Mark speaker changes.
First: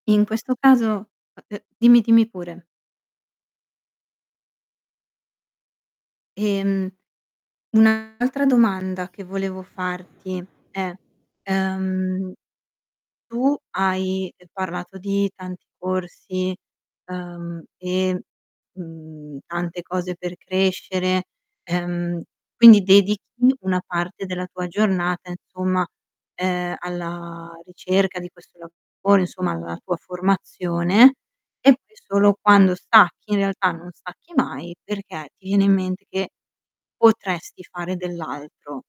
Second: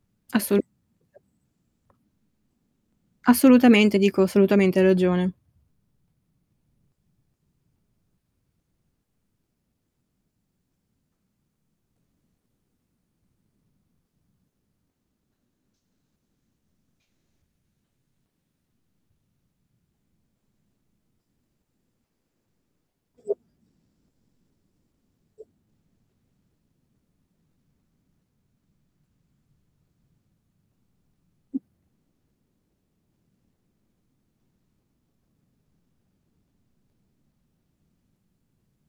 Speaker 1: In questo
Speaker 2: Assolutamente
Speaker 1: caso eh, ehm, dimmi dimmi pure.
Speaker 2: Assolutamente, dico, assolutamente hai ragione.
Speaker 1: Ehm, un'altra domanda che volevo farti è: ehm, tu hai, ehm, parlato di tanti corsi, ehm, e, mhmm, tante cose per crescere, ehm, quindi dedichi
Speaker 2: Sì.
Speaker 1: una parte della tua giornata,
Speaker 2: Sì.
Speaker 1: insomma, ehm, alla ricerca di questo lavoro, insomma, alla tua formazione, e poi solo quando stacchi, in realtà non stacchi mai, perché ti viene in mente che potresti fare dell'altro.